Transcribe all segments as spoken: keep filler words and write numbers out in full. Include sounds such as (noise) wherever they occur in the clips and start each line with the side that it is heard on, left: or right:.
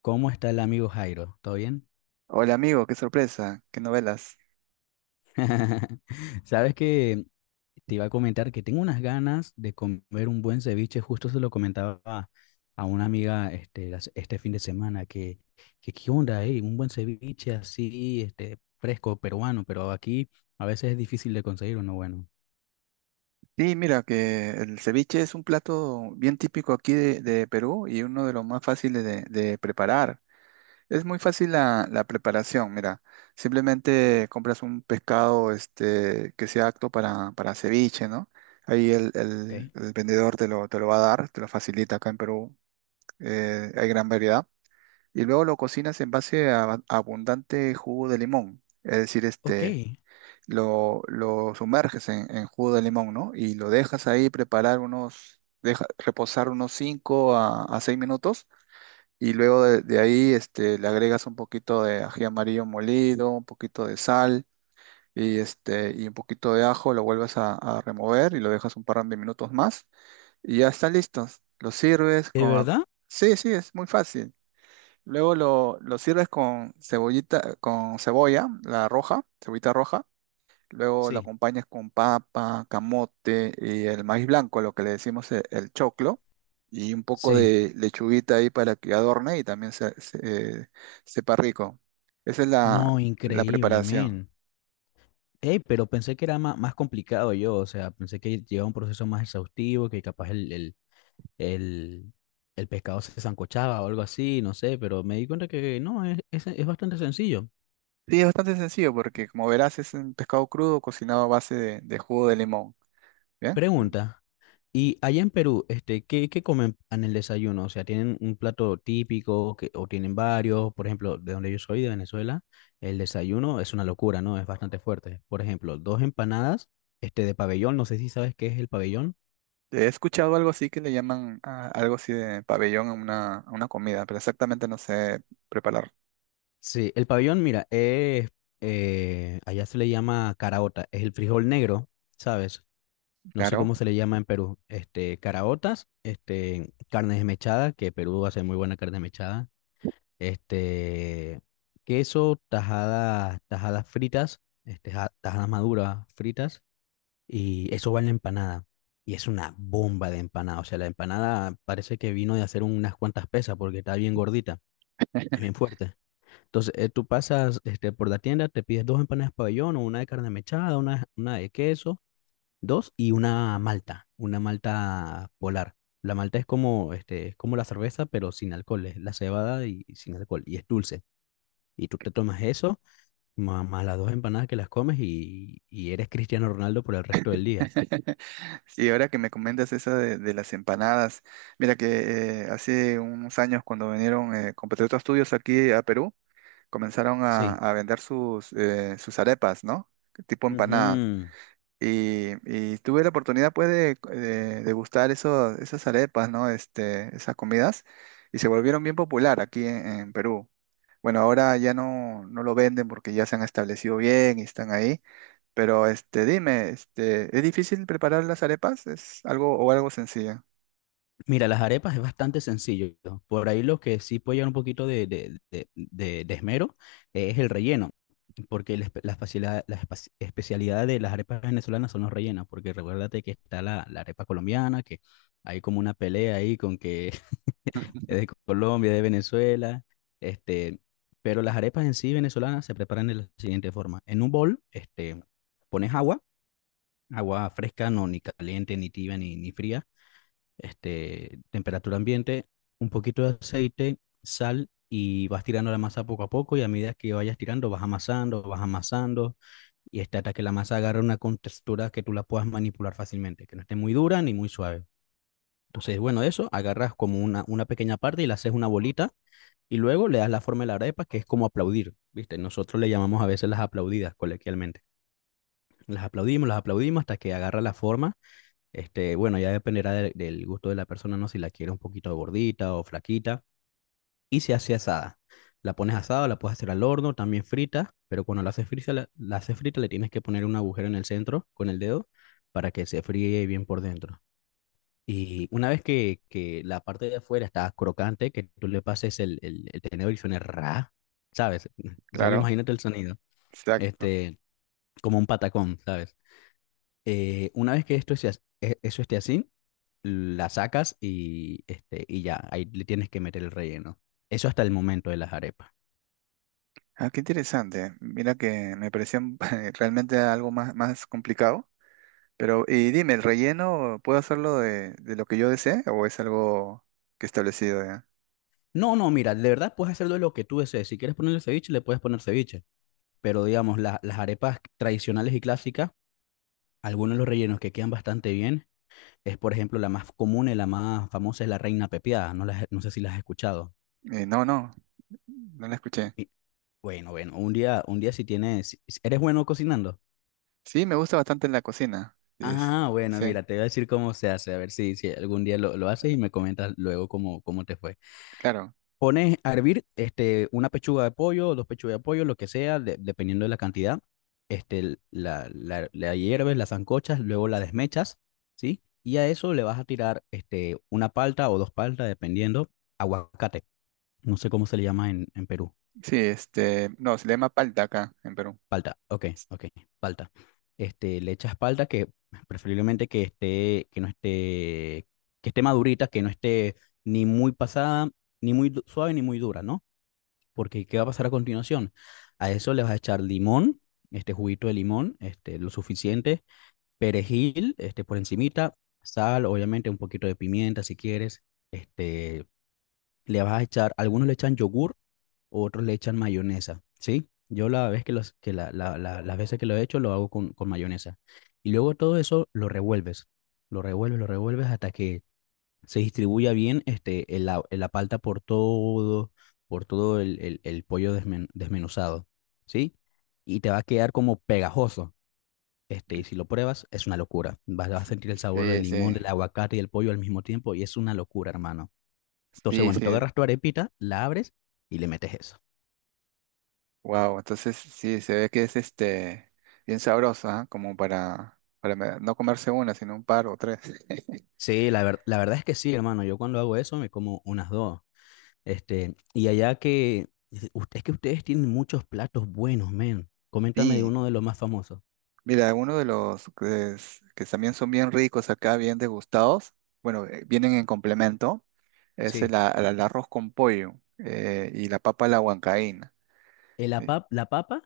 left: ¿Cómo está el amigo Jairo? ¿Todo bien?
right: Hola amigo, qué sorpresa, qué novelas.
left: (laughs) Sabes que te iba a comentar que tengo unas ganas de comer un buen ceviche. Justo se lo comentaba a a una amiga este, las- este fin de semana que, que qué onda, ¿eh? Un buen ceviche así, este, fresco, peruano, pero aquí a veces es difícil de conseguir uno bueno.
right: Sí, mira que el ceviche es un plato bien típico aquí de, de Perú y uno de los más fáciles de, de preparar. Es muy fácil la, la preparación, mira. Simplemente compras un pescado este, que sea apto para, para ceviche, ¿no? Ahí el,
left: Ok.
right: el- el vendedor te lo, te lo va a dar, te lo facilita acá en Perú. Eh, hay gran variedad. Y luego lo cocinas en base a abundante jugo de limón. Es decir,
left: Ok.
right: este lo, lo sumerges en, en jugo de limón, ¿no? Y lo dejas ahí preparar unos, deja, reposar unos cinco a, a seis minutos y luego de, de ahí este, le agregas un poquito de ají amarillo molido, un poquito de sal y, este, y un poquito de ajo, lo vuelves a, a remover y lo dejas un par de minutos más y ya está listo. Lo sirves
left: ¿De
right: con... a-
left: verdad?
right: Sí, sí, es muy fácil. Luego lo, lo sirves con cebollita, con cebolla, la roja, cebollita roja. Luego lo
left: Sí.
right: acompañas con papa, camote y el maíz blanco, lo que le decimos e- el, choclo, y un poco
left: Sí.
right: de lechuguita ahí para que adorne y también se, se- eh, sepa rico. Esa es la,
left: No,
right: la
left: increíble,
right: preparación.
left: men. Ey, pero pensé que era ma- más complicado yo, o sea, pensé que llevaba un proceso más exhaustivo, que capaz el, el- el, el pescado se sancochaba o algo así, no sé, pero me di cuenta que no, es, es, es bastante sencillo.
right: Sí, es bastante sencillo porque como verás es un pescado crudo cocinado a base de, de jugo de limón. ¿Bien?
left: Pregunta, ¿y allá en Perú, este, qué, qué comen en el desayuno? O sea, ¿tienen un plato típico que, o tienen varios? Por ejemplo, de donde yo soy, de Venezuela, el desayuno es una locura, ¿no? Es bastante fuerte. Por ejemplo, dos empanadas, este, de pabellón, no sé si sabes qué es el pabellón.
right: He escuchado algo así que le llaman a- algo así de pabellón a una, a una comida, pero exactamente no sé preparar.
left: Sí, el pabellón, mira, es, eh, allá se le llama caraota, es el frijol negro, ¿sabes? No sé
right: Claro.
left: cómo se le llama en Perú, este, caraotas, este, carne desmechada, que Perú hace muy buena carne desmechada, este, queso, tajadas, tajadas fritas, este, ja- tajadas maduras fritas, y eso va en la empanada. Y es una bomba de empanada, o sea, la empanada parece que vino de hacer unas cuantas pesas porque está bien gordita, está bien fuerte. Entonces, eh, tú pasas este, por la tienda, te pides dos empanadas pabellón o una de carne mechada, una, una de queso. Dos y una malta, una malta polar. La malta es como, este, es como la cerveza, pero sin alcohol, es la cebada y y sin alcohol, y es dulce. Y tú te tomas eso, ma- más las dos empanadas que las comes y, y eres Cristiano Ronaldo por el resto del día.
right: (laughs) Sí, ahora que me comentas esa de, de las empanadas, mira que eh, hace unos años cuando vinieron eh, compatriotas tuyos aquí a Perú, comenzaron a,
left: Sí.
right: a vender sus, eh, sus arepas, ¿no? Tipo empanadas.
left: Ujú.
right: Y, y tuve la oportunidad pues de, de degustar eso, esas arepas, ¿no? Este, esas comidas y se volvieron bien popular aquí en, en Perú. Bueno, ahora ya no, no lo venden porque ya se han establecido bien y están ahí, pero este, dime, este, ¿es difícil preparar las arepas? ¿Es algo o algo sencillo?
left: Mira, las arepas es bastante sencillo. Por ahí lo que sí puede llevar un poquito de, de- de- de- de esmero eh, es el relleno, porque la, espe- la facilidad- la espa- especialidad de las arepas venezolanas son los rellenos, porque recuérdate que está la, la arepa colombiana, que hay como una pelea ahí con que (laughs) es de Colombia, de Venezuela, este, pero las arepas en sí venezolanas se preparan de la siguiente forma. En un bol, este, pones agua, agua fresca, no ni caliente, ni tibia, ni, ni fría, este, temperatura ambiente, un poquito de aceite, sal y vas tirando la masa poco a poco y a medida que vayas tirando vas amasando, vas amasando y este, hasta que la masa agarre una contextura que tú la puedas manipular fácilmente, que no esté muy dura ni muy suave. Entonces, bueno, eso, agarras como una, una pequeña parte y la haces una bolita y luego le das la forma de la arepa, que es como aplaudir, ¿viste? Nosotros le llamamos a veces las aplaudidas coloquialmente. Las aplaudimos, las aplaudimos hasta que agarra la forma, este, bueno, ya dependerá de- del gusto de la persona, ¿no? Si la quiere un poquito gordita o flaquita. Y se hace asada. La pones asada, la puedes hacer al horno, también frita, pero cuando la haces frita, la, la haces frita, le tienes que poner un agujero en el centro con el dedo para que se fríe bien por dentro. Y una vez que, que la parte de afuera está crocante, que tú le pases el, el, el tenedor y suene ra, ¿sabes? (laughs) Y solo
right: Claro,
left: imagínate el sonido,
right: exacto.
left: este, como un patacón, ¿sabes? Eh, una vez que esto esté, as- e- eso esté así, la sacas y, este, y ya, ahí le tienes que meter el relleno. Eso hasta el momento de las arepas.
right: Ah, qué interesante. Mira que me pareció (laughs) realmente algo más, más complicado. Pero, y dime, ¿el relleno puedo hacerlo de, de lo que yo desee o es algo que establecido ya?
left: No, no, mira, de verdad puedes hacerlo de lo que tú desees. Si quieres ponerle ceviche, le puedes poner ceviche. Pero digamos, la- las arepas tradicionales y clásicas, algunos de los rellenos que quedan bastante bien es, por ejemplo, la más común y la más famosa es la reina pepiada. No, las- no sé si las has escuchado.
right: Eh, no, no, no la escuché.
left: Y bueno, bueno, un día, un día si tienes, si- si ¿eres bueno cocinando?
right: Sí, me gusta bastante en la cocina. Sí. Es-
left: Ah, bueno,
right: sí,
left: mira, te voy a decir cómo se hace, a ver si, si algún día lo, lo haces y me comentas luego cómo, cómo te fue.
right: claro.
left: Pones a hervir este, una pechuga de pollo, dos pechugas de pollo, lo que sea, de- dependiendo de la cantidad. Este, l- la, la, la hierves, la sancochas, luego la desmechas, ¿sí? Y a eso le vas a tirar este, una palta o dos paltas, dependiendo, aguacate. No sé cómo se le llama en, en Perú.
right: Sí, este, no, se le llama palta acá en Perú.
left: Palta, ok, ok, palta. Este, le echas palta que preferiblemente que esté, que no esté, que esté madurita, que no esté ni muy pasada, ni muy du- suave, ni muy dura, ¿no? Porque ¿qué va a pasar a continuación? A eso le vas a echar limón, este juguito de limón, este, lo suficiente, perejil, este, por encimita, sal, obviamente un poquito de pimienta si quieres, este, le vas a echar, algunos le echan yogur, o otros le echan mayonesa, ¿sí? Yo la vez que los, que la, la- la- las veces que lo he hecho lo hago con, con mayonesa. Y luego todo eso lo revuelves, lo revuelves, lo revuelves hasta que se distribuya bien este, el la, la palta por todo, por todo el, el- el pollo desmen- desmenuzado, ¿sí? Y te va a quedar como pegajoso. Este, y si lo pruebas, es una locura. Vas, vas a sentir el sabor del
right: Sí,
left: limón,
right: sí.
left: del aguacate y del pollo al mismo tiempo, y es una locura, hermano. Entonces,
right: Sí,
left: bueno, tú
right: sí.
left: agarras tu arepita, la abres y le metes eso.
right: Wow, entonces sí, se ve que es este bien sabrosa, ¿ah? Como para, para me- no comerse una, sino un par o tres.
left: Sí, la ver- la verdad es que sí, hermano. Yo cuando hago eso me como unas dos. Este, y allá que, usted, es que ustedes tienen muchos platos buenos, men. Coméntame de
right: Sí,
left: uno de los más famosos.
right: mira, uno de los que, es- que también son bien ricos acá, bien degustados, bueno, eh, vienen en complemento, es
left: Sí.
right: el, a- el arroz con pollo eh, y la papa a la huancaína.
left: Eh, ¿La pap- la papa?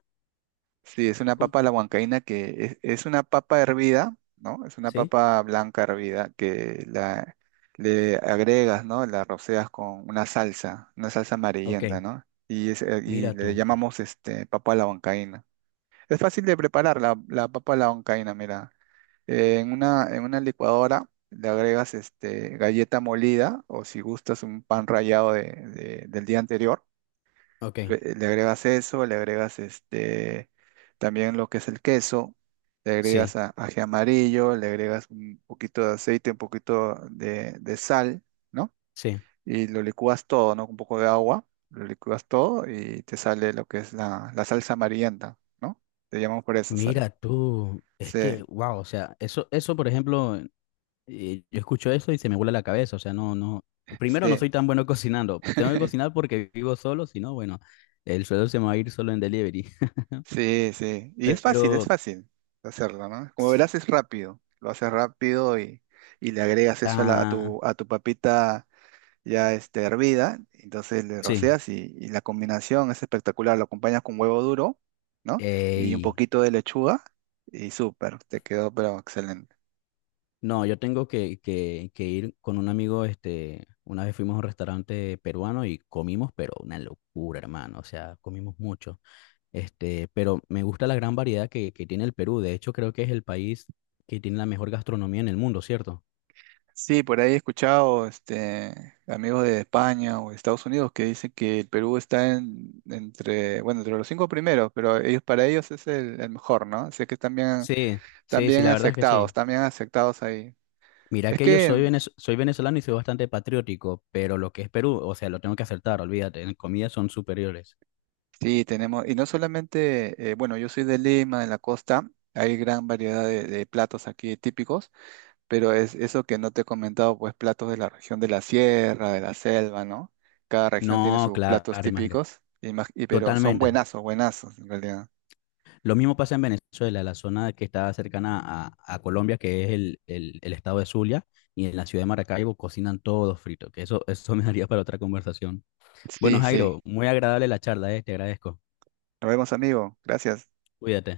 right: Sí, es una
left: ¿Cómo?
right: papa a la huancaína que es, es una papa hervida, ¿no? Es una
left: Sí.
right: papa blanca hervida que la, le agregas, ¿no? La roceas con una salsa, una salsa
left: Ok.
right: amarillenta, ¿no? Y, es, eh, y
left: Mira
right: le
left: tú.
right: llamamos este, papa a la huancaína. Es fácil de preparar la, la papa a la huancaína, mira. Eh, en una, en una licuadora le agregas este, galleta molida o si gustas un pan rallado de- de- del día anterior.
left: Ok.
right: Le le agregas eso, le agregas este, también lo que es el queso, le agregas
left: Sí,
right: a- ají amarillo, le agregas un poquito de aceite, un poquito de, de sal, ¿no?
left: sí.
right: Y lo licúas todo, ¿no? Con un poco de agua, lo licúas todo y te sale lo que es la, la salsa amarillenta, ¿no? Te llamamos por eso. sa-
left: Mira tú. Es que,
right: Sí,
left: wow, o sea, eso, eso, por ejemplo, eh, yo escucho eso y se me vuela la cabeza. O sea, no, no. Primero, no
right: sí.
left: soy tan bueno (laughs) cocinando. Tengo que cocinar
right: (laughs)
left: porque vivo solo, si no, bueno, el sueldo se me va a ir solo en delivery.
right: Sí, sí. Y es fácil, es
left: Pero,
right: fácil hacerlo, ¿no? Como verás, es rápido. Lo haces rápido y, y le agregas eso a, la- a
left: ah,
right: tu, a tu papita ya este, hervida, entonces le
left: sí.
right: roceas y, y la combinación es espectacular, lo acompañas con huevo duro, ¿no? Y un
left: Ey,
right: poquito de lechuga y súper, te quedó pero excelente.
left: no, yo tengo que, que, que ir con un amigo, este, una vez fuimos a un restaurante peruano y comimos, pero una locura, hermano, o sea, comimos mucho. Este, pero me gusta la gran variedad que, que tiene el Perú, de hecho creo que es el país que tiene la mejor gastronomía en el mundo, ¿cierto?
right: Sí, por ahí he escuchado este, amigos de España o de Estados Unidos que dicen que el Perú está en, entre, bueno, entre los cinco primeros, pero ellos, para ellos es el, el mejor, ¿no? Así que están bien,
left: Sí,
right: están
left: sí, sí,
right: bien
left: la verdad es que
right: aceptados,
left: sí.
right: están bien aceptados ahí.
left: Mira
right: Es
left: que yo
right: que
left: soy, venez- soy venezolano y soy bastante patriótico, pero lo que es Perú, o sea, lo tengo que acertar, olvídate, en comida son superiores.
right: sí, tenemos, y no solamente, eh, bueno, yo soy de Lima, en la costa, hay gran variedad de, de platos aquí típicos, pero es eso que no te he comentado, pues platos de la región de la sierra, de la selva, ¿no? Cada región tiene
left: No,
right: sus
left: claro,
right: platos
left: imagínate.
right: típicos, y, más- y- pero son
left: Totalmente.
right: buenazos, buenazos en realidad.
left: Lo mismo pasa en Venezuela, la zona que está cercana a, a Colombia, que es el, el- el estado de Zulia, y en la ciudad de Maracaibo cocinan todos frito. Que eso, eso (laughs) me daría para otra conversación. Bueno,
right: Sí, sí.
left: Jairo, muy agradable la charla, eh, te agradezco.
right: Nos vemos, amigo. Gracias.
left: Cuídate.